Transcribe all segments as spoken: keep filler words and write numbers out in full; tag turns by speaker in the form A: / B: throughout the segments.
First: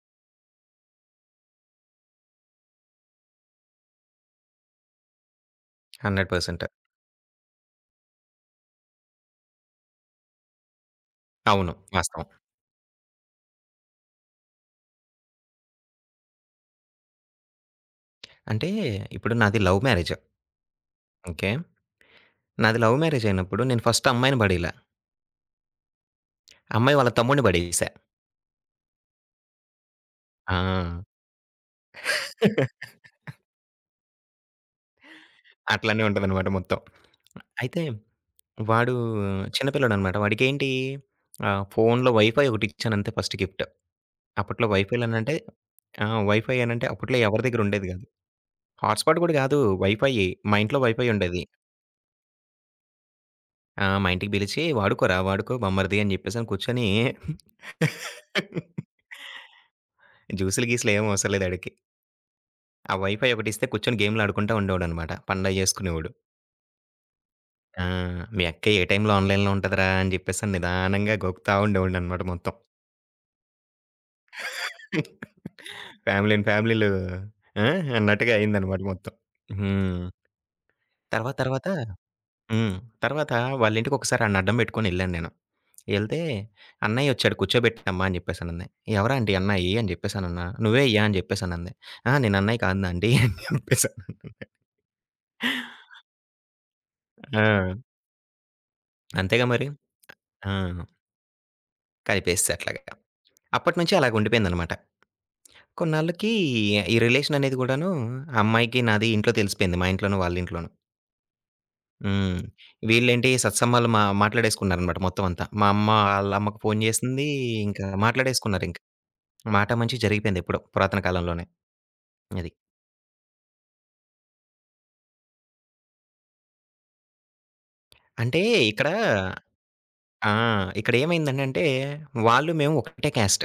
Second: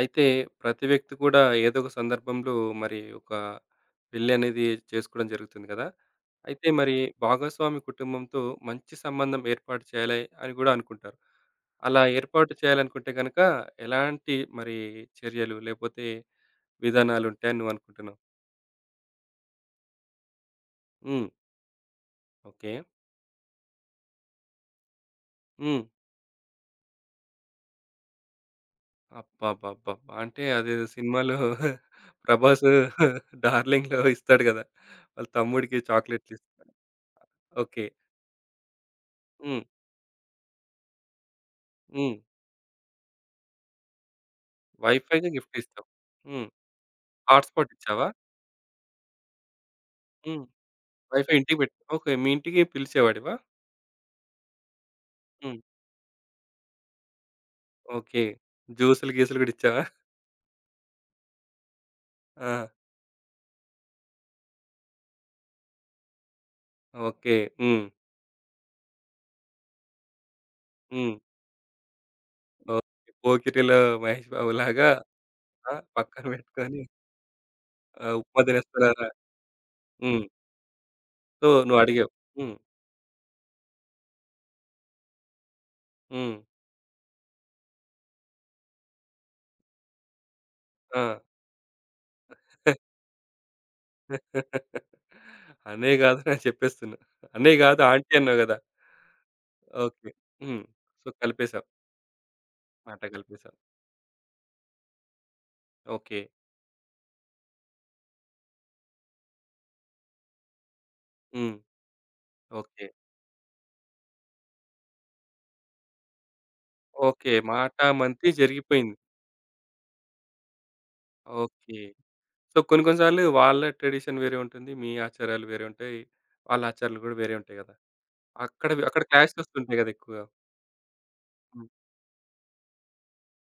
A: అయితే ప్రతి వ్యక్తి కూడా ఏదో ఒక సందర్భంలో మరి ఒక పెళ్లి అనేది చేసుకోవడం జరుగుతుంది కదా! అయితే
B: వంద శాతం.
A: మరి భాగస్వామి కుటుంబంతో మంచి సంబంధం ఏర్పాటు చేయాలి అని కూడా అనుకుంటారు.
B: అవును.
A: అలా
B: వాస్తవం.
A: ఏర్పాటు చేయాలనుకుంటే గనక ఎలాంటి మరి చర్యలు లేపోతే విధానాలు ఉంటాయని నువ్వు అనుకుంటున్నావు?
B: అంటే ఇప్పుడు నాది లవ్ మ్యారేజ్.
A: హ్మ్.
B: ఓకే.
A: ఓకే.
B: నాది లవ్ మ్యారేజ్ అయినప్పుడు నేను ఫస్ట్ అమ్మాయిని పడేయలా.
A: హ్మ్.
B: అమ్మాయి వాళ్ళ తమ్ముడిని పడేసా.
A: అబ్బబ్బబ్బబ్బా! అంటే
B: ఆ!
A: అదేదో సినిమాలో 'ప్రభాస్' 'డార్లింగ్'లో ఇస్తాడు కదా! వాళ్ళ తమ్ముడికి
B: అట్లనే ఉంటదనమాట
A: చాక్లెట్‌లిస్తాడు.
B: మొత్తం. అయితే
A: ఓకే.
B: వాడు
A: హ్మ్.
B: చిన్న పిల్లోడనమాట. వాడికేంటి ఆహ్, ఫోన్‌లో
A: హ్మ్.
B: వైఫై ఒకటి ఇచ్చానంతే ఫస్ట్ గిఫ్ట్. అప్పట్లో
A: వైఫై‌కి
B: వైఫైలనంటే
A: గిఫ్ట్ ఇస్తావు.
B: ఆ!
A: హ్మ్.
B: వైఫై అనంటే అప్పట్లో ఎవరి దగ్గర
A: హాట్‌స్పాట్
B: ఉండేది కాదు.
A: ఇచ్చావా?
B: హాట్‌స్పాట్ కూడా కాదు వైఫైయే.
A: హ్మ్.
B: మా ఇంట్లో వైఫై
A: వైఫై
B: ఉండేది.
A: ఇంటికి పెట్ ఓకే. మీ ఇంటికి పిలిచేవాడివా?
B: ఆ! మా ఇంటికి పిలిచి "వాడుకోరా, వాడుకో
A: హ్మ్.
B: బమ్మరిది" అని చెప్పేసని కూర్చొని
A: ఓకే. జ్యూసులు, గీసులు గూడా ఇచ్చావా?
B: జ్యూసులు, గీసులు ఏమి అవసరం లేదు ఆడికి.
A: ఆ!
B: ఆ వైఫై ఒకటిస్తే కూర్చొని గేమ్‌లు ఆడుకుంటా ఉండేవాడనమాట. పండగ చేసుకునేవాడు.
A: ఓకే. హ్మ్.
B: ఆ! "మీ అక్క ఏ టైంలో ఆన్‌లైన్‌లో ఉంటదిరా" అని చెప్పేసని
A: హ్మ్.
B: నిదానంగా గోకుతా ఉండేవాడిననమాట మొత్తం.
A: ఓకే. పోకిరిలో మహేష్ బాబులాగా ఆ! పక్కన
B: ఫ్యామిలీని
A: పెట్టుకొని
B: ఫ్యామిలీలు ఆ!
A: ఆహ్,
B: అన్నట్టుగా
A: ఉప్మా
B: అయిందనమాట
A: తినేస్తున్నారా?
B: మొత్తం. హ్మ్.
A: హ్మ్.
B: తర్వాత
A: సో,
B: తర్వాత
A: నువ్వు అడిగావు. హ్మ్.
B: హ్మ్. తర్వాత వాళ్ళ ఇంటికి ఒకసారి ఆడిని అడ్డం పెట్టుకొని ఎళ్ళాను నేను. ఎళ్తే
A: హ్మ్.
B: అన్నయ్యొచ్చాడు కూర్చోబెట్టమ్మా అని జెప్పేసనంది. ఎవరా ఆంటీ అన్నాయి అని జెప్పేసనన్నా. నువ్వే
A: ఆ!
B: అయ్యా అని జెప్పేసనంది. అహా! నేను అన్నయ్య కాదునా ఆంటీ అని జెప్పేసన్న.
A: అన్నయ్య గాదురా అని చెప్పేస్తున్నా. అన్నయ్య గాదు
B: ఆ!
A: ఆంటీ అన్నావు గదా!
B: అంతేగా మరి.
A: ఓకే.
B: ఆ!
A: హ్మ్. సో, కలిపేసావు.
B: కలిపేసేసా అట్లాగా.
A: మాట కలిపేసావు.
B: అప్పటినుంచి అలాగుండిపోయిందనమాట.
A: ఓకే.
B: కొన్నాళ్ళకి ఈ రిలేషన్ అనేది గూడాను ఆ అమ్మాయికి నాది ఇంట్లో తెలిసిపోయింది. మా ఇంట్లోను, వాళ్ళ ఇంట్లోను.
A: హ్మ్.
B: హ్మ్.
A: ఓకే.
B: వీళ్ళేంటి సత్సంబాలు మా మాట్లాడేసుకున్నారనమాట మొత్తం అంతా. మా అమ్మ ఆళ్ళ అమ్మకి ఫోను జేసింది.
A: ఓకే. మాట
B: ఇంకా
A: మంతి
B: మాట్లాడేసుకున్నారింక.
A: జరిగిపోయింది.
B: మాట మంచి జరిగిపోయిందెప్పుడో పురాతన కాలంలోనే.
A: ఓకే.
B: అది.
A: సో, కొన్ని కొన్ని సార్లు వాళ్ళ ట్రెడిషన్ వేరే ఉంటుంది. మీ ఆచారాలు వేరే ఉంటాయి. వాళ్ళ ఆచారాలు గూడా వేరే ఉంటాయి గదా!
B: అంటే
A: అక్కడవి
B: ఇక్కడ
A: అక్కడ క్లాషెస్ వస్తుంటాయి గదా! ఎక్కువగా.
B: ఆ! ఇక్కడేమైందనంటే,
A: హ్మ్.
B: వాళ్ళు, మేము ఒకటే క్యాస్ట్.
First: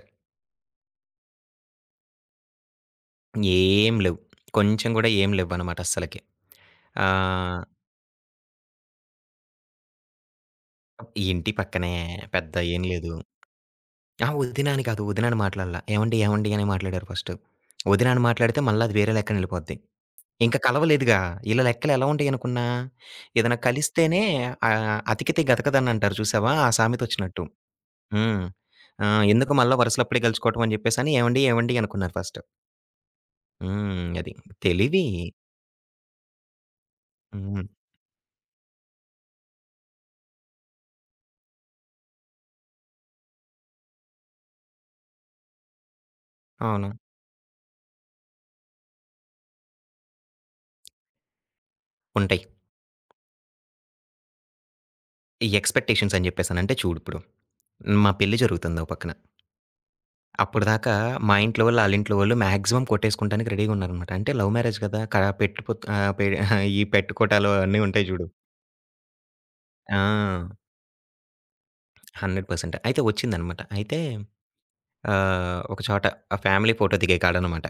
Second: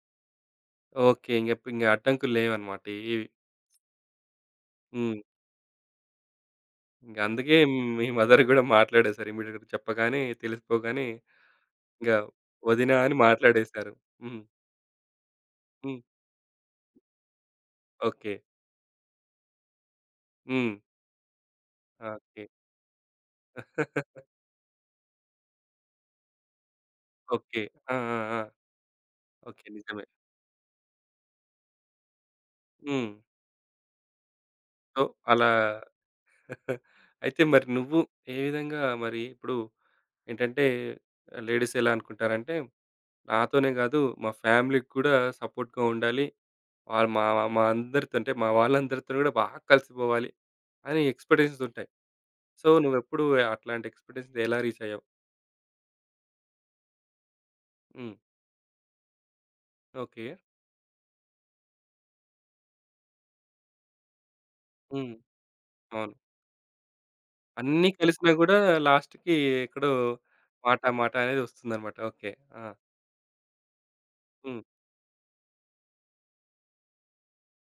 A: ఓకే. ఇంగ ప్ ఇంగ అడ్డంకులు లేవన్నమాట. ఏవి
B: ఏం లేవు. కొంచెం గూడా
A: హ్మ్.
B: ఏం లేవ్వనమాట అస్సలకి.
A: ఇంగ అందుకే
B: ఆహ్,
A: మీ మదర్ గూడా మాట్లాడేశారు. ఇమ్మీడియేట్‌గా చెప్పగానే తెలిసిపోగానే
B: ఇంటి పక్కనే.
A: ఇంగ
B: పెద్ద ఏం
A: వదిన
B: లేదు.
A: అని మాట్లాడేశారు.
B: ఆ!
A: హ్మ్.
B: వదిన అని కాదు. వదిన అని మాట్లాడలా.
A: హ్మ్.
B: ఏవండి, ఏవండి అనే మాట్లాడారు ఫస్టు. వదిన అని
A: ఓకే.
B: మాట్లాడితే మళ్ళా అది వేరే లెక్కనెళ్ళిపోద్ది. ఇంక
A: హ్మ్.
B: కలవలేదుగా. ఈళ్ళ లెక్కలెలా
A: ఓకే.
B: ఉంటాయనుకున్నా? ఏదైనా కలిస్తేనే ఆహ్, అతికితే గతకదనంటారు చూసావా? ఆ సామెతొచ్చినట్టు.
A: ఓకే. ఆ! ఆ! ఆ!
B: హ్మ్. ఆ! ఎందుకు
A: ఓకే.
B: మళ్ళా
A: నిజమే.
B: వరుసలప్పుడే గలుచుకోవటం అని జెప్పేసని, ఏవండి, ఏవండి అనుకున్నారు ఫస్టు.
A: హ్మ్.
B: హ్మ్. అది.
A: సో,
B: తెలివి.
A: అలా అయితే
B: హ్మ్.
A: మరి నువ్వు ఏ విధంగా మరి ఇప్పుడు ఏంటంటే లేడీస్ ఎలా అనుకుంటారంటే నాతోనే కాదు మా ఫ్యామిలీకి కూడా సపోర్ట్‌గా ఉండాలి.
B: అవును.
A: వాళ్ళు మా మా అందరితో అంటే మా వాళ్ళందరితో కూడా బాగా కలిసిపోవాలి అని ఎక్స్‌పెక్టేషన్స్ ఉంటాయి.
B: ఉంటాయి.
A: సో నువ్వెప్పుడు అట్లాంటి ఎక్స్‌పెక్టేషన్స్ ఎలా రీచ్ అయ్యావు?
B: ఈ ఎక్స్‌పెక్టేషన్స్ అని జెప్పేసనంటే చూడిప్పుడు, మా
A: హ్మ్.
B: పెళ్లి జరుగుతుంది ఓ పక్కన.
A: ఓకే.
B: అప్పటిదాకా మా ఇంట్లో వాళ్ళు, ఆళ్ళింట్లో వాళ్ళు మాక్సిమం కొట్టేసుకోవడానికి రెడీగా ఉన్నారనమాట. అంటే లవ్ మ్యారేజ్ గదా!
A: హ్మ్.
B: క పెట్టుపోత్ ఆహ్,
A: అవును.
B: పె ఈ పెట్టుకోటాలు అన్నీ
A: అన్నీ
B: ఉంటాయి జూడు.
A: కలిసినా కూడా లాస్ట్‌కి ఎక్కడో
B: ఆ!
A: మాట మాట అనేది వస్తుందన్నమాట. ఓకే. ఆ!
B: వంద శాతం అయితే వచ్చిందనమాట. అయితే
A: హ్మ్.
B: ఆహ్, ఒక చోట ఆ ఫ్యామిలీ ఫోటో దిగే కాడనమాట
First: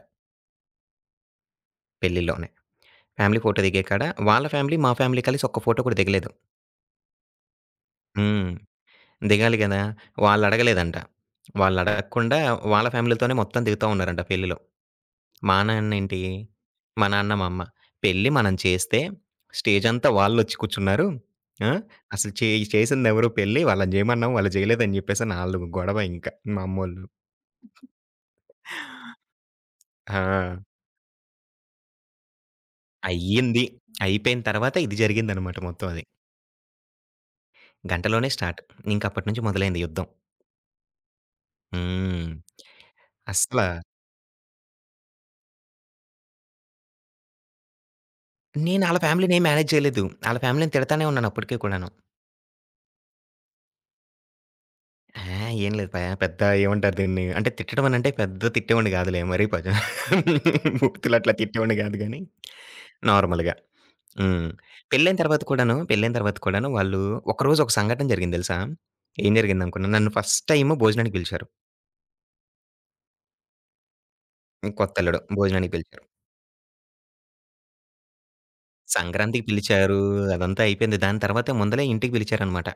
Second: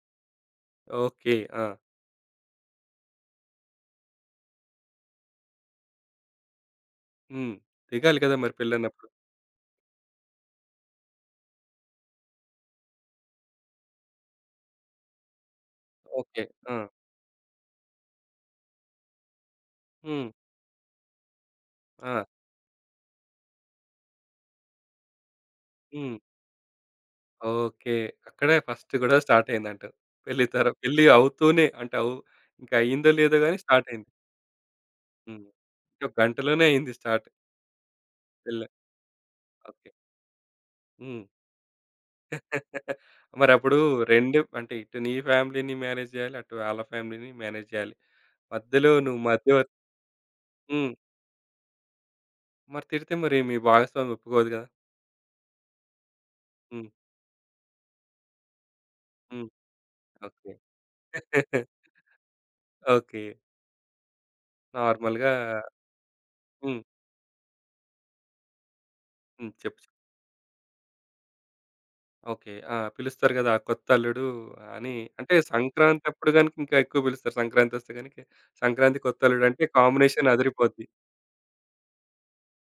A: ఓకే. ఆ!
B: పెళ్లిలోనే. ఫ్యామిలీ ఫోటో దిగే కాడ వాళ్ళ ఫ్యామిలీ, మా ఫ్యామిలీ కలిసి ఒక్క ఫోటో కూడా దిగలేదు.
A: హ్మ్. దిగాలి కదా!
B: హ్మ్.
A: మరి పెళ్ళన్నప్పుడు.
B: దిగాలి గదా! వాళ్ళడగలేదంట. వాళ్ళడగకుండా వాళ్ళ ఫ్యామిలీ‌లతోనే మొత్తం దిగుతా ఉన్నారంట పెళ్ళిలో. మా నాన్నేంటి,
A: ఓకే. ఆ!
B: మా నాన్న, మా అమ్మ. పెళ్లి మనం చేస్తే స్టేజంతా
A: హ్మ్.
B: వాళ్ళొచ్చి కూర్చున్నారు. ఆ!
A: ఆ!
B: అసలు చే చేసిందెవరు పెళ్లి వాళ్ళని జేయమన్నాం, వాళ్ళు జేయలేదని జెప్పేసని ఆళ్ళు గొడవ
A: హ్మ్.
B: ఇంక మా అమ్మోళ్ళు.
A: ఓకే. అక్కడే ఫస్ట్ గొడవ స్టార్ట్ అయిందంటావు. పెళ్లి
B: ఆ!
A: తర పెళ్లి అవుతూనే అంటే అవు ఇంకా అయిందో లేదో గాని
B: అయ్యింది.
A: స్టార్ట్ అయింది.
B: అయిపోయిన తర్వాత ఇది
A: హ్మ్.
B: జరిగిందనమాట మొత్తం అది.
A: ఒక గంటలోనే అయింది స్టార్ట్
B: గంటలోనే స్టార్ట్.
A: పెళ్లి.
B: ఇంకప్పటి నుంచి మొదలైంది
A: ఓకే.
B: యుద్ధం.
A: హ్మ్.
B: హ్మ్. అస్సల
A: మరప్పుడు రెండు అంటే ఇటు నీ ఫ్యామిలీని మేనేజ్ జేయాలి. అటు ఆళ్ళ ఫ్యామిలీని మేనేజ్ జేయాలి.
B: నేను
A: మధ్యలో
B: ఆళ్ళ
A: నువ్వు
B: ఫ్యామిలీని ఏం
A: మధ్యవర్
B: మేనేజ్ చేయలేదు. ఆళ్ళ ఫ్యామిలీని
A: హ్మ్.
B: తిడతానే ఉన్నాను అప్పటికి కూడాను.
A: మరి తిడితే మరి మీ భాగస్వామి ఒప్పుకోదు గదా!
B: ఆ! ఏం లేదు ప పెద్ద
A: హ్మ్.
B: ఏమంటారు దీన్ని అంటే తిట్టడం అనంటే పెద్ద తిట్టేవాడిని కాదులే మరి
A: హ్మ్.
B: ప
A: ఓకే.
B: మూర్తులు అట్లా తిట్టేవాడిని కాదు గానీ
A: ఓకే.
B: నార్మల్‌గా. హ్మ్. పెళ్ళైన
A: నార్మల్‌గా
B: తర్వాత కూడాను, పెళ్ళైన తర్వాత కూడాను
A: హ్మ్.
B: వాళ్ళు ఒకరోజు ఒక సంఘటన జరిగింది తెలుసా? ఏం
A: హ్మ్. చెప్పు.
B: జరిగిందనుకున్నా నన్ను ఫస్ట్ టైమ్ భోజనానికి పిలిచారు.
A: ఓకే. ఆ! పిలుస్తారు గదా! కొత్త అల్లుడు అని.
B: కొత్తల్లుడు
A: అంటే
B: భోజనానికి పిలిచారు.
A: సంక్రాంతి అప్పుడు గనుక ఇంకా ఎక్కువ పిలుస్తారు. సంక్రాంతొస్తే గనుక సంక్రాంతి కొత్త
B: సంక్రాంతికి
A: అల్లుడు అంటే
B: పిలిచారు.
A: కాంబినేషన్
B: అదంతా
A: అదిరిపోద్ది.
B: అయిపోయింది. దాని తర్వాత ముందలే ఇంటికి పిలిచారనమాట.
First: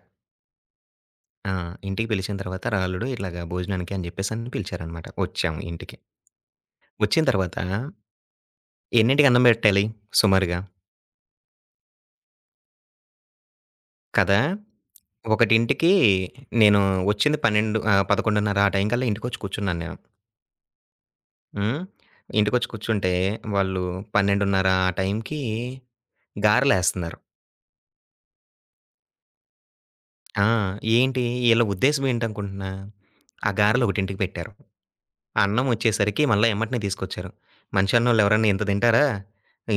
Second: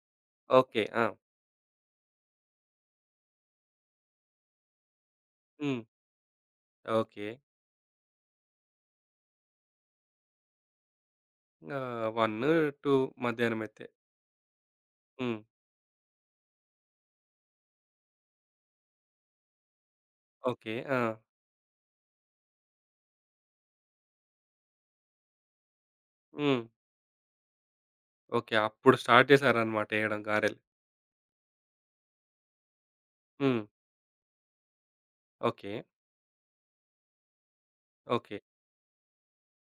A: ఓకే. ఆ!
B: ఆ! ఇంటికి పిలిచిన తర్వాత "రాలుడు ఇట్లాగా భోజనానికి" అని చెప్పేసని పిలిచారనమాట. వచ్చాము
A: హ్మ్.
B: ఇంటికి. వచ్చిన
A: ఓకే.
B: తర్వాత ఎన్నింటికి అన్నం పెట్టాలి సుమారుగా?
A: ఆహ్, ఒకటి, రెండు మధ్యాహ్నం అయితే.
B: కదా!
A: హ్మ్.
B: ఒకటింటికి నేను వచ్చింది పన్నెండు ఆహ్, పదకొండున్నర ఆ టైం కల్లా ఇంటికొచ్చి కూర్చున్నాను నేను.
A: ఓకే. ఆ!
B: హ్మ్. ఇంటికొచ్చి కూర్చుంటే వాళ్ళు పన్నెండున్నర ఆ టైంకి
A: హ్మ్.
B: గారెలేస్తున్నారు.
A: ఓకే. అప్పుడు స్టార్ట్ చేశారన్నమాట ఎయడం
B: ఆ!
A: గారెలు.
B: ఏంటి ఈళ్ళ ఉద్దేశ్యం ఏంటనుకుంటున్నా? ఆ
A: హ్మ్.
B: గారెలు ఒకటింటికి పెట్టారు. అన్నం
A: ఓకే.
B: వచ్చేసరికి మళ్ళా ఎమ్మటనే తీసుకొచ్చారు. మనిషి అన్నోళ్ళు
A: ఓకే.
B: ఎవరన్నా ఇంత తింటారా?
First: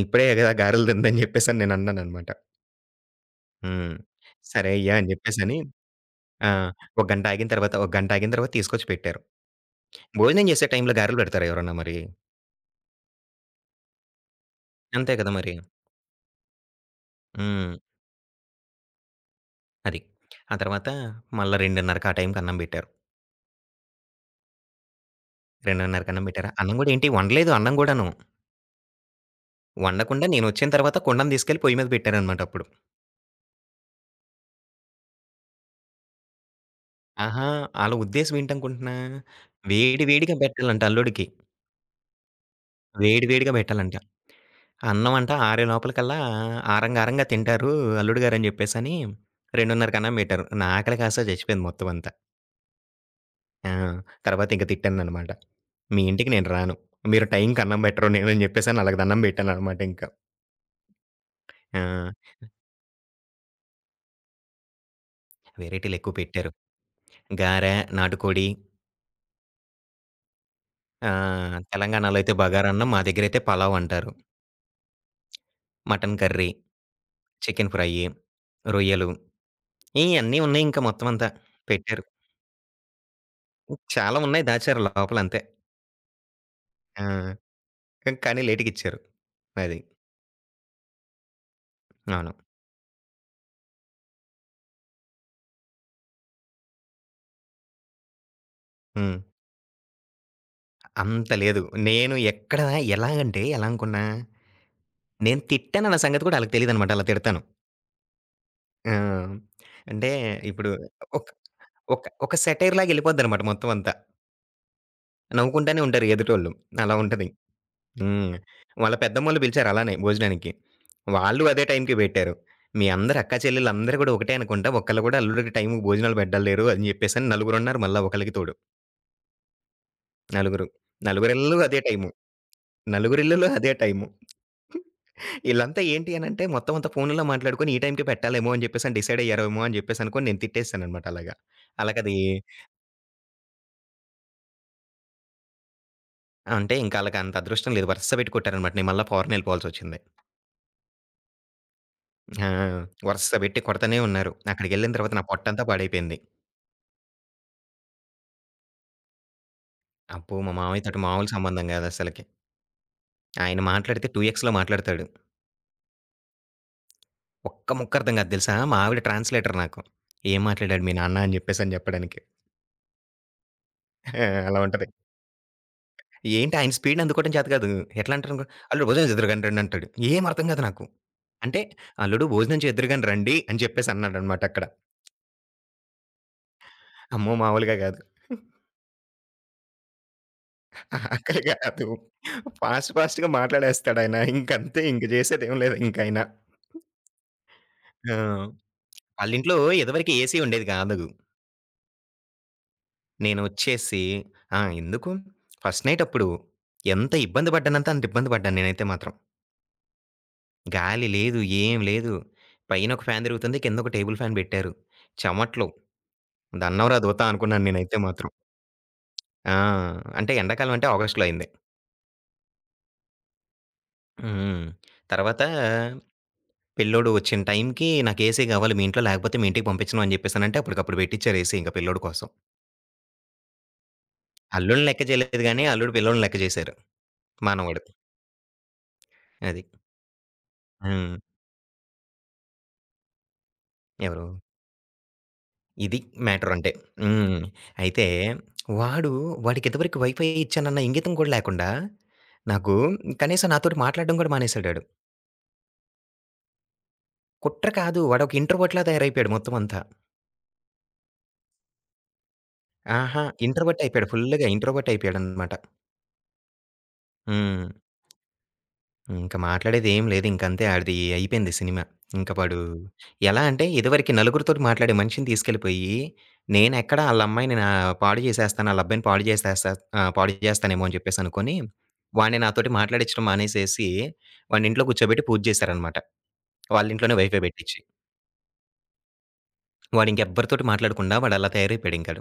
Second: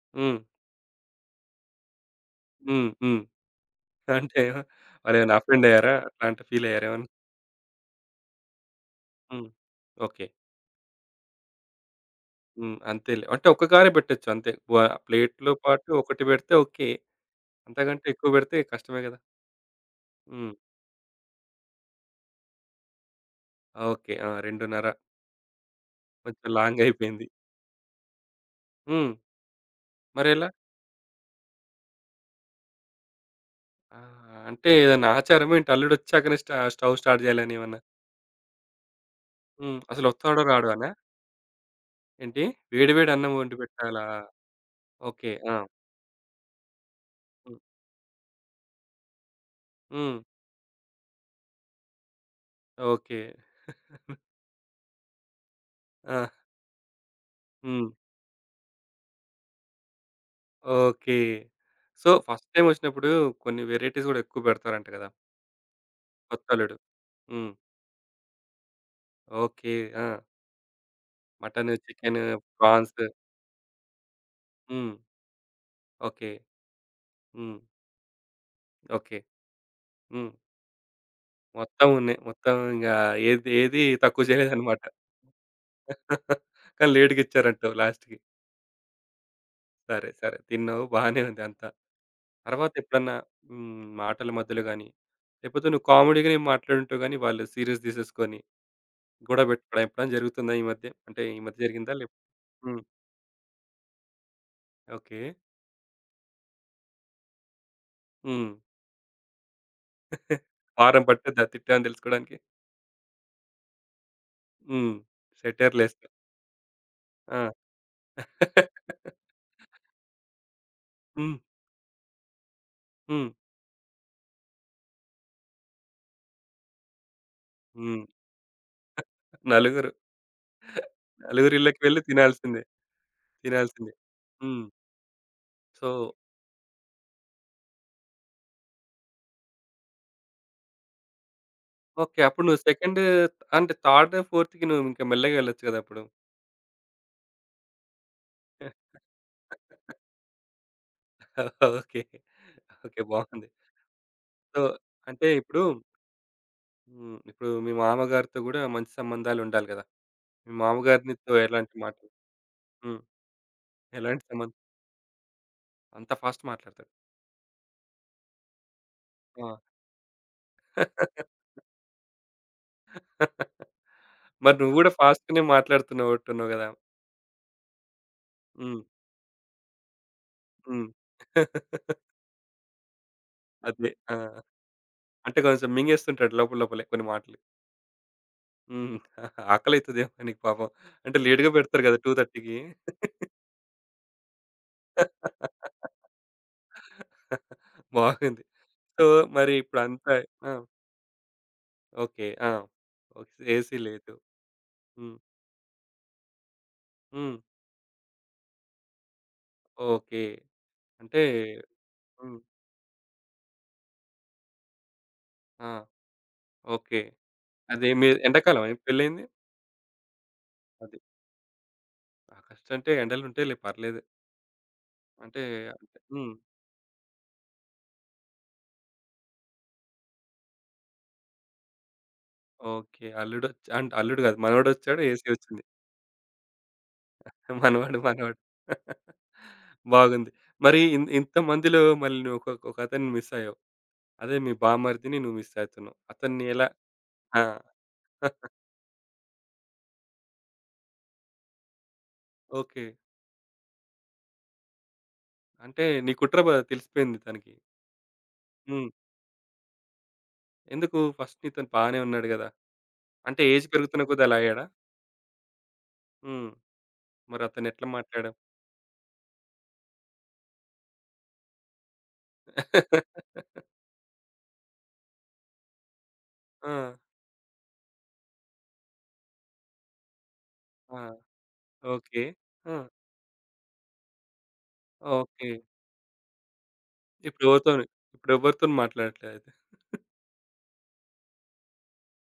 B: ఇప్పుడే
A: హ్మ్.
B: కదా గారెలు తిందని చెప్పేసని నేను అన్నాననమాట.
A: హ్మ్. హ్మ్.
B: హ్మ్.
A: అంటే
B: సరే అయ్యా! అని
A: వాళ్ళేమైనా
B: చెప్పేసని
A: అఫెండ్ అయ్యారా? అట్లా అంటే
B: ఆ!
A: ఫీల్ అయ్యారా
B: ఒక
A: ఏమన్నా?
B: గంట ఆగిన తర్వాత, ఒక గంట ఆగిన తర్వాత తీసుకొచ్చి పెట్టారు.
A: హ్మ్. ఓకే.
B: భోజనం చేసే టైంలో గారెలు పెడతారా ఎవరన్నా మరి?
A: హ్మ్. అంతేలే. అంటే ఒక్కకారే పెట్టొచ్చు అంతే. వ
B: అంతే కదా
A: ప్లేట్‌లో
B: మరి.
A: పాటు ఒకటి పెడితే ఓకే.
B: హ్మ్.
A: అంతకంటే ఎక్కువ పెడితే కష్టమే గదా!
B: అది.
A: హ్మ్.
B: ఆ తర్వాత మళ్ళా 2:30కి ఆ టైంకి అన్నం పెట్టారు.
A: ఓకే. ఆ! రెండున్నర
B: 2:30కి అన్నం
A: కొంచెం
B: పెట్టారా? అన్నం
A: లాంగ్
B: గూడా ఏంటి
A: అయిపోయింది.
B: వండలేదు అన్నం గూడాను.
A: హ్మ్.
B: వండకుండా
A: మరెలా?
B: నేనొచ్చిన తర్వాత కుండను తీసుకెళ్ళి పొయ్యి మీద పెట్టారనమాట అప్పుడు.
A: ఆ! అంటే ఏదైనా ఆచారమా ఏంటి? అల్లుడొచ్చాకనే స్ట స్టవ్ స్టార్ట్
B: ఆహా!
A: జేయాలని ఏమన్నా?
B: ఆళ్ళ ఉద్దేశ్యం ఏంటనుకుంటున్నా?
A: హ్మ్.
B: వేడి వేడిగా
A: అసలొస్తాడో రాడో
B: పెట్టాలంట
A: అనా?
B: అల్లుడికి.
A: ఏంటి? వేడి వేడి
B: వేడి
A: అన్నం
B: వేడిగా
A: వండి
B: పెట్టాలంట.
A: పెట్టాలా?
B: అన్నం అంట
A: ఓకే. ఆ!
B: ఆరే లోపలికల్లా ఆరంగారంగా
A: హ్మ్.
B: తింటారు అల్లుడు గారని జెప్పేసని 2:30కి అన్నం
A: హ్మ్.
B: పెట్టారు. నా ఆకలికి అసల చచ్చిపోయింది మొత్తం అంతా.
A: ఓకే.
B: ఆ! తర్వాత ఇంక తిట్టాననమాట. మీ
A: ఆ!
B: ఇంటికి నేను రాను. మీరు టైంకి అన్నం
A: హ్మ్.
B: పెట్టరు నేనని చెప్పేసని ఆళ్ళకి దండం పెట్టాననమాట ఇంక.
A: ఓకే.
B: ఆ!
A: సో, ఫస్ట్ టైమ్ ఒచ్చినప్పుడు కొన్ని వెరైటీస్ గూడా ఎక్కువ పెడతారంట గదా!
B: వేరైటీలెక్కువ పెట్టారు.
A: కొత్తల్లుడు. హ్మ్.
B: గారె, నాటుకోడి
A: ఓకే. ఆ!
B: ఆహ్,
A: మటను,
B: తెలంగాణలో
A: చికెను,
B: అయితే బగారన్నం,
A: ప్రాన్స్
B: మా దగ్గరైతే పలావ్ అంటారు.
A: హ్మ్.
B: Mutton
A: okay.
B: Curry,
A: hmm.
B: Chicken fry, రొయ్యలు
A: ఓకే. హ్మ్.
B: ఇయన్నీ ఉన్నాయి ఇంక మొత్తం అంతా.
A: మొత్తం
B: పెట్టారు.
A: ఉన్నాయి. మొత్తం ఇంగ ఏది ఏది
B: చాలా
A: తక్కువ
B: ఉన్నాయి దాచారు
A: చేయలేదన్నమాట.
B: లోపల అంతే.
A: కానీ
B: ఆ!
A: లేట్‌గా ఇచ్చారంటావు
B: క
A: లాస్ట్‌కి.
B: కానీ లేట్‌గిచ్చారు. అది.
A: సరే, సరే. తిన్నావు బానే ఉంది అంతా.
B: అవును.
A: తర్వాత ఎప్పుడన్నా హ్మ్. మాటల మధ్యలో గాని, లేకపోతే నువ్వు కామెడీగానే మాట్లాడుంటావు గానీ, వాళ్ళు సీరియస్ తీసేసుకొని
B: హ్మ్.
A: గొడవ పెట్టుకోవడం ఎప్పుడైనా జరుగుతుందా ఈ మధ్య? అంటే
B: అంత
A: ఈ మధ్య
B: లేదు.
A: జరిగిందా? లేప్
B: నేను ఎక్కడ
A: హ్మ్.
B: ఎలా అంటే ఎలా అనుకున్నా
A: ఓకే.
B: నేను తిట్టానన్న సంగతి కూడా ఆళ్ళకి తెలీదనమాట. అలా తిడతాను.
A: హ్మ్.
B: ఆ! అంటే ఇప్పుడు
A: వారం
B: ఒక
A: పట్టుద్దా తిట్టావని
B: ఒక ఒక
A: తెలుసుకోవడానికి?
B: సెటైర్‌లాగా ఎళ్ళిపోద్దనమాట మొత్తం అంతా.
A: హ్మ్.
B: నవ్వుకుంటానే ఉంటారు
A: సెటైర్‌లేస్తావు.
B: ఎదుటోళ్ళు. అలా ఉంటది.
A: ఆ!
B: హ్మ్. వాళ్ళ పెద్దమ్మోళ్ళు పిలిచారు అలానే భోజనానికి.
A: హ్మ్.
B: వాళ్ళు అదే టైంకి పెట్టారు. మీ అందరి
A: హ్మ్.
B: అక్కా చెల్లెళ్ళందరూ కూడా ఒకటే అనుకుంటా. ఒక్కళ్ళు కూడా అల్లుడికి టైంకి భోజనాలు పెట్టలేరు అని చెప్పేసని నలుగురున్నారు మళ్ళా
A: హ్మ్.
B: ఒకళ్ళకి తోడు.
A: నలుగురు.
B: నలుగురు. నలుగురిళ్ళు అదే
A: నలుగురిళ్ళకి వెళ్లి
B: టైము.
A: తినాల్సిందే.
B: నలుగురిళ్ళలో అదే
A: తినాల్సిందే.
B: టైము.
A: హ్మ్.
B: ఈళ్ళంతా ఏంటి
A: సో,
B: అనంటే, మొత్తం అంతా ఫోనుల్లో మాట్లాడుకొని, ఈ టైంకే పెట్టాలేమో అని చెప్పేసని డిసైడ్ అయ్యారేమో అని చెప్పేసనుకోని నేను తిట్టేసాననమాట అలాగా. ఆళ్ళకది
A: ఓకే. అప్పుడు నువ్వు సెకండ్ అంటే థర్డ్, ఫోర్త్‌కి నువ్వు ఇంకా మెల్లగా వెళ్ళొచ్చు కదా! అప్పుడు.
B: అంటే, ఇంక ఆళ్ళకంత అదృష్టం లేదు. వరస పెట్టి కొట్టారనమాట. నేను మళ్ళా ఫారెనెళ్ళిపోవాల్సొచ్చింది.
A: ఓకే.
B: ఆ!
A: ఓకే.
B: వరస
A: బాగుంది.
B: పెట్టి కొడతనే ఉన్నారు.
A: సో,
B: అక్కడికెళ్ళిన తర్వాత నా
A: అంటే ఇప్పుడు
B: పొట్టంతా పాడైపోయింది.
A: హ్మ్. ఇప్పుడు మీ మామగారితో గూడా మంచి సంబంధాలుండాలి గదా!
B: అబ్బో!
A: మీ
B: మా మామయ్యతోటి మామూలు
A: మామగారినితో
B: సంబంధం
A: ఎలాంటి మాటలు
B: కాదసలకి.
A: హ్మ్.
B: ఆయన మాట్లాడితే
A: ఎలాంటి
B: రెండు ఎక్స్‌లో
A: సంబంధం
B: మాట్లాడతాడు.
A: అంత ఫాస్ట్ మాట్లాడతాడు.
B: ఒక్క ముక్క అర్థం కాదు తెలుసా? మా ఆవిడ
A: ఆ!
B: ట్రాన్స్‌లేటర్ నాకు. "ఏం మాట్లాడాడు మీ నాన్న" అని చెప్పేసని చెప్పడానికి.
A: మరి
B: అలా
A: నువ్వు
B: ఉంటది.
A: గూడా ఫాస్ట్‌గానే మాట్లాడుతున్నట్టున్నావు
B: ఏంటి
A: గదా!
B: ఆయన స్పీడ్‌ని అందుకోవడం చేత కాదు. ఎట్లా అంటారనుకో,
A: హ్మ్.
B: "అల్లుడు భోజనం చేద్దురుగాని రండి" అంటాడు. ఏం అర్థం కాదు నాకు.
A: హ్మ్.
B: అంటే "అల్లుడు భోజనం చేద్దురుగాని రండి" అని
A: అదే.
B: చెప్పేసి
A: ఆ!
B: అన్నాడనమాట అక్కడ.
A: అంటే కొంచెం మింగేస్తుంటాడు లోపల లోపలే కొన్ని
B: అమ్మో!
A: మాటలు.
B: మామూలుగా కాదు.
A: హ్మ్. ఆకలైతదేమో నీకు పాపం. అంటే
B: అక్కడ
A: లేట్‌గా పెడతారు
B: కాదు.
A: కదా 2:30కి.
B: ఫాస్ట్ ఫాస్ట్‌గా మాట్లాడేస్తాడాయన. ఇంకంతే ఇంక చేసేదేం లేదు ఇంకాయన.
A: బాగుంది.
B: ఆ!
A: సో, మరి
B: ఆళ్ళింట్లో ఇదివరకు
A: ఇప్పుడంతా
B: ఏసీ
A: ఆ!
B: ఉండేది కాదు.
A: ఓకే. ఆ! ఓకే. ఏసీ
B: నేనొచ్చేసి
A: లేదు.
B: ఆ! ఎందుకు
A: హ్మ్.
B: ఫస్ట్ నైట్ అప్పుడు ఎంత
A: హ్మ్.
B: ఇబ్బంది పడ్డానంటే అంత ఇబ్బంది పడ్డాను నేనైతే మాత్రం.
A: ఓకే.
B: గాలి
A: అంటే
B: లేదు, ఏం లేదు.
A: హ్మ్.
B: పైన ఒక ఫ్యాన్ తిరుగుతుంది. కింద ఒక టేబుల్ ఫ్యాన్ పెట్టారు. చెమట్లు.
A: ఆ!
B: దన్నవరా
A: ఓకే.
B: దూత అనుకున్నాను
A: అదే
B: నేనైతే
A: మీ
B: మాత్రం.
A: ఎండాకాలమా మీ పెళ్లయింది?
B: ఆ! అంటే ఎండాకాలం అంటే
A: అది.
B: ఆగస్ట్‌లో అయింది.
A: ఆగస్టంటే ఎండలుంటాయిలే పర్లేదు.
B: హ్మ్.
A: అంటే
B: తర్వాత
A: హ్మ్.
B: పిల్లోడు వచ్చిన టైంకి నాకు ఏసీ కావాలి మీ ఇంట్లో లేకపోతే మీ ఇంటికి పంపించను అని చెప్పేసనంటే అప్పటికప్పుడు పెట్టిచ్చారు ఏసీ ఇంక పిల్లోడి కోసం.
A: ఓకే. అల్లుడొచ్ అంటే అల్లుడు గాదు.
B: అల్లుడిని
A: మనవడొచ్చాడు.
B: లెక్క
A: ఏసీ
B: చేయలేదు
A: ఒచ్చింది.
B: గానీ అల్లుడు పిల్లోడిని లెక్క చేశారు మనవడు.
A: మనవడు, మనవడు.
B: అది.
A: బాగుంది. మరి ఇన్
B: హ్మ్.
A: ఇంతమందిలో మళ్ళీ నువ్వు ఒక ఒకతన్ని మిస్ అయ్యావు.
B: ఎవరు?
A: అదే మీ బామర్దిని నువ్వు మిస్ అవుతున్నావు.
B: ఇది
A: అతన్ని
B: మ్యాటర్
A: ఎలా
B: అంటే. హ్మ్.
A: ఆ!
B: అయితే వాడు వాడికి ఇంతవరకు వైఫై ఇచ్చానన్న ఇంగితం కూడా లేకుండా నాకు
A: ఓకే.
B: కనీసం నాతోటి మాట్లాడడం కూడా మానేసాడాడు.
A: అంటే నీ కుట్ర బ తెలిసిపోయింది తనకి.
B: కుట్ర కాదు వాడొక ఇంట్రోవర్ట్‌లా
A: హ్మ్.
B: తయారైపోయాడు మొత్తం అంతా.
A: ఎందుకు ఫస్ట్ నీతోని బానే ఉన్నాడు గదా!
B: ఆహా!
A: అంటే ఏజ్
B: ఇంట్రోవర్ట్
A: పెరుగుతున్న
B: అయిపోయాడు.
A: కొద్దీ అలా
B: ఫుల్లుగా
A: అయ్యాడా?
B: ఇంట్రోవర్ట్ అయిపోయాడనమాట.
A: హ్మ్.
B: హ్మ్.
A: మరతను ఎట్లా మాట్లాడావు?
B: ఇంక మాట్లాడేదేం లేదు. ఇంకంతే ఆడిది అయిపోయింది సినిమా. ఇంక వాడు ఎలా అంటే ఇదివరకి నలుగురితోటి మాట్లాడే మనిషిని తీసుకెళ్ళిపోయి,
A: ఆ!
B: నేనెక్కడ ఆళ్ళ అమ్మాయిని నా పాడు చేసేస్తాను, ఆళ్ళ అబ్బాయిని పాడు చేసేస్తా ఆహ్, పాడు చేస్తానేమో అని
A: ఆ!
B: చెప్పేసి అనుకోని,
A: ఓకే.
B: వాడిని నాతోటి
A: ఆ!
B: మాట్లాడిచ్చడం మానేసేసి, వాడిని ఇంట్లో కూర్చోబెట్టి పూజ
A: ఓకే.
B: చేశారనమాట. వాళ్ళ ఇంట్లోనే వైఫై పెట్టిచ్చి.
A: ఇప్పుడెవరితోని ఇప్పుడెవరితోని మాట్లాడట్లేదయితే.
B: వాడింకెవ్వరితోటి మాట్లాడకుండా వాడలా తయారైపోయాడింకాడు.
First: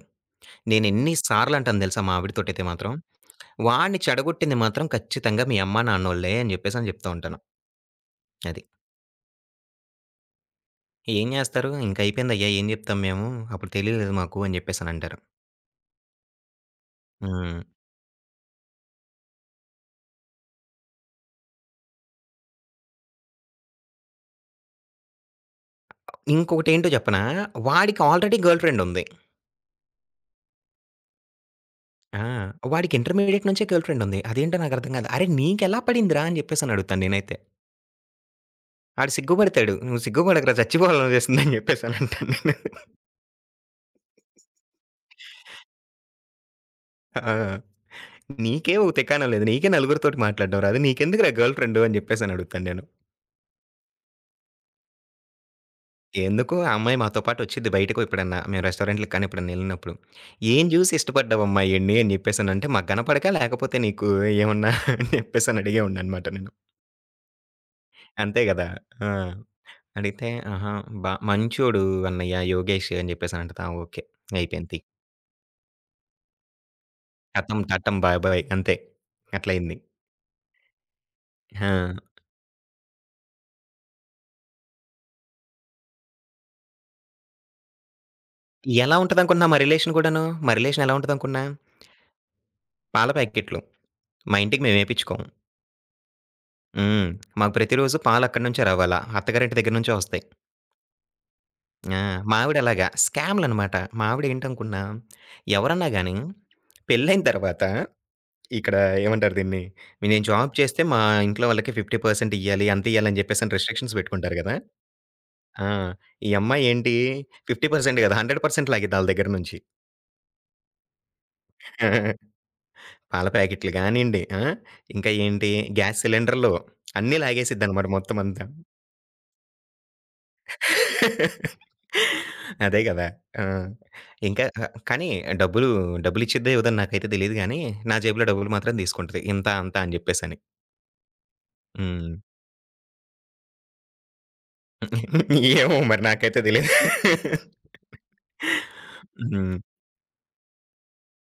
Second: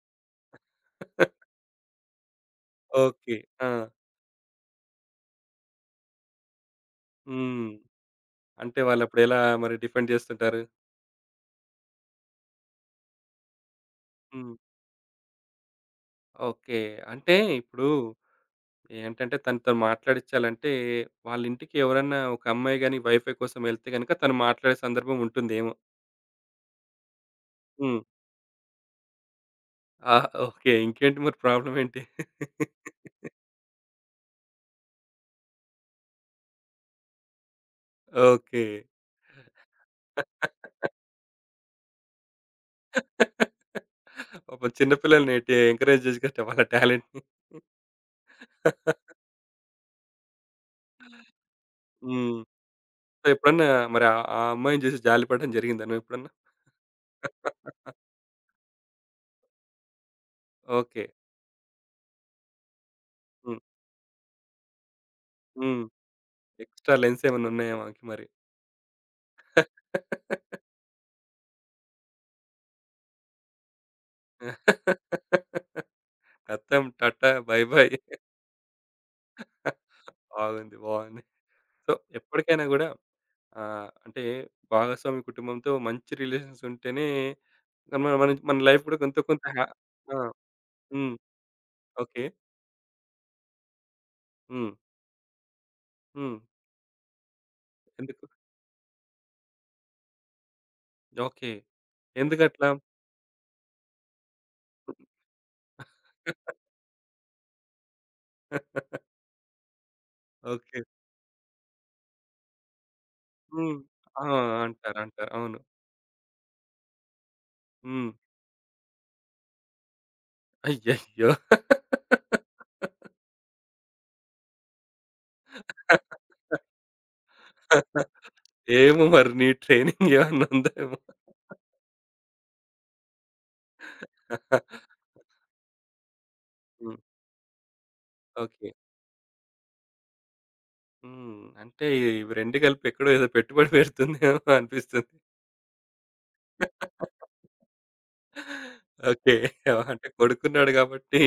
B: నేనెన్ని సార్లంటాను తెలుసా మా ఆవిడతోటైతే మాత్రం
A: ఓకే. ఆ!
B: వాడిని చెడగొట్టింది మాత్రం ఖచ్చితంగా మీ అమ్మా, నాన్నోళ్ళే అని జెప్పేసని జెప్తా ఉంటాను.
A: హ్మ్.
B: అది.
A: అంటే వాళ్ళప్పుడెలా మరి డిఫెండ్ జేస్తుంటారు?
B: ఏం జేస్తారు? "ఇంకయిపోయిందయ్యా! ఏం జెప్తాం మేము? అప్పుడు తెలియలేదు మాకు"
A: హ్మ్.
B: అని జెప్పేసనంటారు.
A: ఓకే. అంటే
B: హ్మ్.
A: ఇప్పుడు ఏంటంటే తనతో మాట్లాడిచ్చాలంటే వాళ్ళింటికి ఎవరన్నా ఒక అమ్మాయి గాని వైఫై కోసం ఎళ్తే గనుక తను మాట్లాడే సందర్భం ఉంటుందేమో.
B: ఇంకొకటేంటో జెప్పనా?
A: హ్మ్.
B: వాడికి ఆల్రెడీ గర్ల్ ఫ్రెండుంది.
A: ఆ! ఓకే. ఇంకేంటి మరి ప్రాబ్లమ్ ఏంటి?
B: ఆ! వాడికి ఇంటర్మీడియేట్ నుంచే గర్ల్ ఫ్రెండుంది. అదేంటో నాకర్థం గాదు. "అరె! నీకెలా పడిందిరా?" అని జెప్పేసనడుగుతాను నేనైతే.
A: ఓకే.
B: ఆడు సిగ్గుపడతాడు. "నువ్వు సిగ్గుపడకురా చచ్చిపోవాలనిపిస్తుందని" జెప్పేసనంటాను నేను.
A: పాపం చిన్న పిల్లల్ని టే ఎంకరేజ్ జేసేయొచ్చట వాళ్ళ టాలెంట్‌ని.
B: ఆ! "నీకే ఓ తికాణం లేదు. నీకే నలుగురితోటి మాట్లాడడం రాదు. నీకెందుకురా గర్ల్ ఫ్రెండు" అని
A: హ్మ్.
B: జెప్పేసనడుగుతాను నేను.
A: సో, ఎప్పుడన్నా మరి ఆ ఆ అమ్మాయిని జూసి జాలిపడడం జరిగిందా నువ్వెప్పుడన్నా?
B: ఎందుకు ఆ అమ్మాయి మాతో పాటొచ్చిద్ది బయటకు ఎప్పుడన్నా. మేము రెస్టారెంట్‌లకి కానీ ఎప్పుడన్నా ఎళ్ళినప్పుడు. "ఏం జూసి
A: ఓకే.
B: ఇష్టపడ్డావమ్మా ఇయన్ని" అని జెప్పేసనంటే, "మాకు గనపడకా?
A: హ్మ్.
B: లేకపోతే నీకు ఏమన్నా" అని జెప్పేసని
A: హ్మ్.
B: అడిగేవాడిననమాట నేను.
A: ఎక్స్‌ట్రా లెన్స్ ఏమన్నా ఉన్నాయా ఆమెకి మరి?
B: అంతే గదా! ఆ! అడిగితే, "ఆహా! బా మంచోడు అన్నయ్య యోగేష్" అని జెప్పేసనంటది. ఆ! ఓకే. అయిపోయింది తియ్.
A: ఖతం టాటా
B: ఖతం
A: బై బై.
B: టాటం బాయ్ బాయ్ అంతే. అట్లయింది.
A: బాగుంది. బాగుంది.
B: ఆ!
A: సో, ఎప్పటికైనా గూడా ఆహ్, అంటే భాగస్వామి కుటుంబంతో మంచి రిలేషన్స్ ఉంటేనే మన మన మన లైఫ్
B: ఎలా
A: కూడా కొంత కొంత
B: ఉంటదనుకున్నా మా
A: హ్యా
B: రిలేషన్
A: ఆ!
B: గూడాను? మా రిలేషన్ ఎలా
A: హ్మ్.
B: ఉంటదనుకున్నా?
A: ఓకే.
B: పాల ప్యాకెట్లు. మా ఇంటికి
A: హ్మ్.
B: మేమేపిచ్చుకోము.
A: హ్మ్.
B: హ్మ్. మాకు ప్రతిరోజు
A: ఎందుకు?
B: పాలక్కడి నుంచే రావాలా. అత్తగారింటి దగ్గర నుంచే ఒస్తాయి.
A: ఓకే.
B: ఆ! మా ఆవిడ
A: ఎందుకట్లా?
B: అలాగా స్కామ్‌లనమాట. మా ఆవిడ ఏంటనుకున్నా, ఎవరన్నా గాని పెళ్లైన తర్వాత ఇక్కడ ఏమంటారు దీన్ని, నేను జాబ్
A: ఓకే.
B: చేస్తే మా ఇంట్లో వాళ్ళకి యాభై శాతం ఇయ్యాలి, అంత ఇయ్యాలి అని చెప్పేసని
A: హ్మ్.
B: రిస్ట్రిక్షన్స్
A: ఆ!
B: పెట్టుకుంటారు గదా!
A: అంటారు. అంటారు. అవును.
B: ఆ! ఈ అమ్మాయి ఏంటి యాభై శాతం
A: హ్మ్.
B: కాదు వంద శాతం లాగిద్ది ఆళ్ళ దగ్గర నుంచి.
A: అయ్యయ్యో!
B: ఆ! పాల ప్యాకెట్లు గానియండి, ఆ! ఇంకా ఏంటి గ్యాస్ సిలిండర్‌లు అన్నీ లాగేసిద్దనమాట మొత్తం అంతా.
A: ఏమో మరి నీ ట్రైనింగ్ ఏమన్నా ఉందేమో!
B: అదే గదా! ఆ! ఇంకా ఆహ్, కానీ డబ్బులు డబ్బులిచ్చిద్దో ఇవ్వదని
A: హ్మ్.
B: నాకైతే తెలీదు గానీ, నా జేబులో డబ్బులు
A: ఓకే.
B: మాత్రం తీసుకుంటది. ఇంత, అంత అని జెప్పేసని.
A: హ్మ్. అంటే
B: హ్మ్.
A: ఇవి రెండు కలిపి ఎక్కడో ఏదో పెట్టుబడి పెడుతుందేమో అనిపిస్తుంది.
B: ఏమో మరి నాకైతే తెలీదు.
A: ఓకే.
B: హ్మ్.
A: అంటే కొడుకున్నాడు కాబట్టి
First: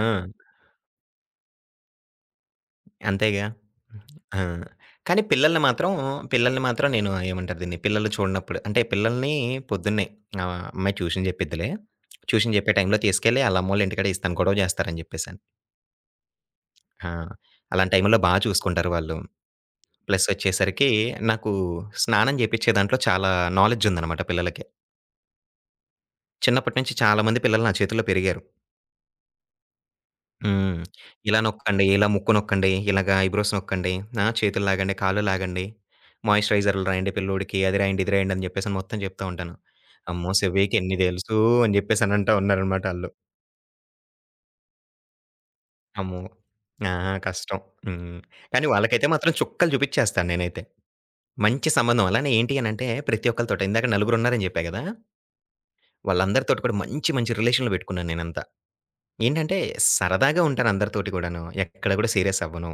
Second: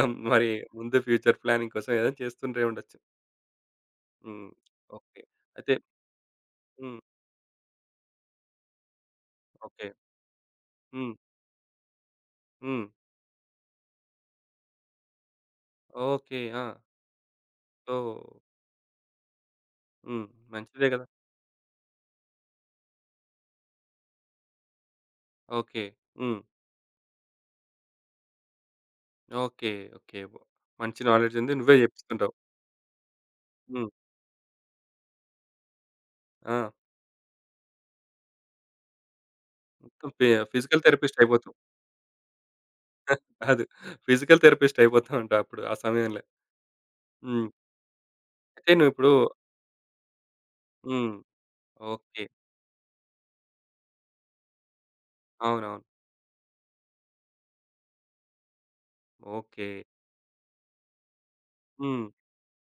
A: ఆహ్,
B: ఆ!
A: మరి ముందు ఫ్యూచర్ ప్లానింగ్ కోసం ఏదో చేస్తుండే ఉండొచ్చు.
B: అంతేగా. ఆ!
A: హ్మ్. ఓకే.
B: కానీ పిల్లల్ని
A: అయితే
B: మాత్రం, పిల్లల్ని మాత్రం
A: హ్మ్.
B: నేను ఏమంటారు దీన్ని, పిల్లలు చూడనప్పుడు అంటే పిల్లల్ని
A: ఓకే.
B: పొద్దున్నే ఆహ్, అమ్మాయి
A: హ్మ్.
B: ట్యూషన్ జెప్పిద్దిలే. ట్యూషన్ జెప్పే
A: హ్మ్.
B: టైంలో తీసుకెళ్ళి ఆళ్ళ అమ్మోళ్ళ ఇంటికాడ ఇస్తాను, గొడవ జేస్తారని జెప్పేసని.
A: ఓకే. ఆ!
B: ఆ! అలాంటి
A: సో
B: టైంలో బా చూసుకుంటారు వాళ్ళు.
A: హ్మ్. మంచిదే
B: ప్లసొచ్చేసరికి
A: కదా!
B: నాకు స్నానం జేపిచ్చే దాంట్లో చాలా నాలెడ్జ్ ఉందనమాట పిల్లలకి.
A: ఓకే. హ్మ్.
B: చిన్నప్పటి నుంచి చాలామంది పిల్లలు నా చేతుల్లో పెరిగారు.
A: ఓకే. ఓకే.
B: హ్మ్.
A: మంచి నాలెడ్జ్
B: ఇలా
A: ఉంది. నువ్వే
B: నొక్కండి, ఇలా ముక్కు
A: జెపిస్తుంటావు.
B: నొక్కండి, ఇలాగా ఐబ్రోస్
A: హ్మ్.
B: నొక్కండి, ఆ! చేతులు లాగండి, కాళ్ళు లాగండి,
A: ఆ!
B: మాయిశ్చరైజర్లు రాయండి పిల్లోడికి, అది రాయండి, ఇది రాయండి అని జెప్పేసని మొత్తం జెప్తా ఉంటాను.
A: మొత్తం ఫి
B: అమ్మో! సెవ్వికి
A: ఫిజికల్
B: ఎన్ని
A: థెరపిస్ట్
B: దెలుసు
A: అయిపోతావు.
B: అని జెప్పేసనంటా ఉన్నారనమాట ఆళ్ళు.
A: కాదు. ఫిజికల్ థెరపిస్ట్ అయిపోతా ఉంటావు అప్పుడు ఆ
B: అమ్మో!
A: సమయంలో.
B: ఆ!
A: హ్మ్.
B: కష్టం. హ్మ్. కానీ
A: అయితే
B: వాళ్ళకైతే
A: నువ్విప్పుడు
B: మాత్రం చుక్కలు జూపిచ్చేస్తాను నేనైతే.
A: హ్మ్.
B: మంచి సంబంధం.
A: ఓకే.
B: అలానే ఏంటి అనంటే ప్రతి ఒక్కళ్ళతోటి ఇందాక నలుగురున్నారని జెప్పా గదా!
A: అవునవును.
B: వాళ్ళందరితోటి కూడా మంచి, మంచి రిలేషన్‌లు పెట్టుకున్నాను నేనంతా. ఏంటంటే
A: ఓకే.
B: సరదాగా ఉంటాను అందరితోటి కూడాను. ఎక్కడ
A: హ్మ్.
B: కూడా సీరియస్ అవ్వను.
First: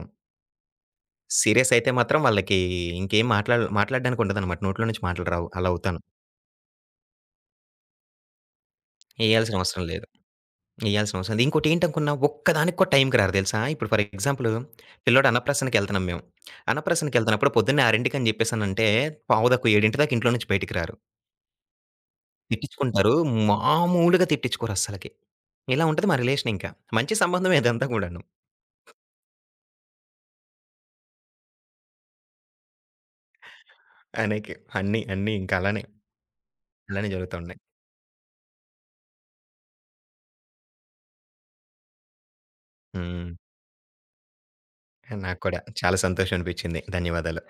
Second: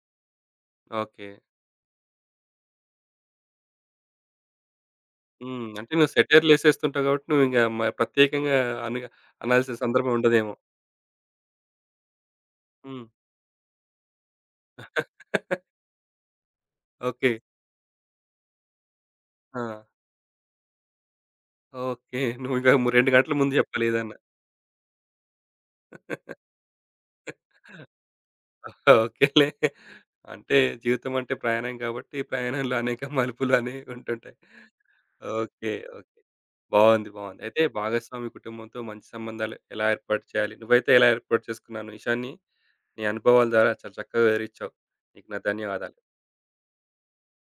A: ఓకే.
B: సీరియస్ అయితే మాత్రం వాళ్ళకి ఇంకేం మాట్లాడ మాట్లాడడానికి ఉండదనమాట. నోట్లో నుంచి మాటలు రావు.
A: హ్మ్.
B: అలా
A: అంటే
B: అవుతాను.
A: నువ్వు సెటైర్‌లేసేస్తుంటావు కాబట్టి నువ్వింక మ ప్రత్యేకంగా అనగా
B: ఏయాల్సిన
A: అనాల్సిన
B: అవసరం లేదు.
A: సందర్భం ఉండదేమో.
B: ఏయాల్సిన అవసరం లేదు. ఇంకోటేంటనుకున్నా ఒక్కదానికి కూడా
A: హ్మ్.
B: టైంకి రారు తెలుసా? ఇప్పుడు ఫర్ ఎగ్జాంపుల్ పిల్లోడు అన్నప్రాసనకెళ్తున్నాం మేము.
A: ఓకే.
B: అన్నప్రాసనకెళ్తున్నప్పుడు పొద్దున్నే ఆరుకి అని చెప్పేసనంటే
A: ఆ!
B: పావుతక్కువ ఏడు దాకా ఇంట్లో నుంచి బయటికి రారు.
A: ఓకే. నువ్వింక ము రెండు
B: తిట్టించుకుంటారు.
A: గంటల ముందు చెప్పాలి ఏదన్నా.
B: మామూలుగా తిట్టించుకోరు అస్సలకి. ఇలా ఉంటది మా రిలేషన్ ఇంకా. మంచి సంబంధమే ఇదంతా కూడాను.
A: ఓకేలే. అంటే జీవితం అంటే ప్రయాణం కాబట్టి ప్రయాణంలో అనేక మలుపులు అనేవి ఉంటుంటాయి.
B: అనేకి అన్నీ, అన్నీ ఇంక
A: ఓకే.
B: అలానే,
A: ఓకే.
B: అలానే
A: బావుంది.
B: జరుగుతూ
A: బావుంది.
B: ఉన్నాయి.
A: అయితే భాగస్వామి కుటుంబంతో మంచి సంబంధాలు ఎలా ఏర్పాటు చేయాలి? నువ్వైతే ఎలా ఏర్పాటు చేసుకున్నావు? నీ విషయాన్ని నీ
B: హ్మ్.
A: అనుభవాల ద్వారా చాలా చక్కగా వివరించావు. నీకు నా
B: నాకు కూడా
A: ధన్యవాదాలు.
B: చాలా సంతోషం అనిపించింది. ధన్యవాదాలు.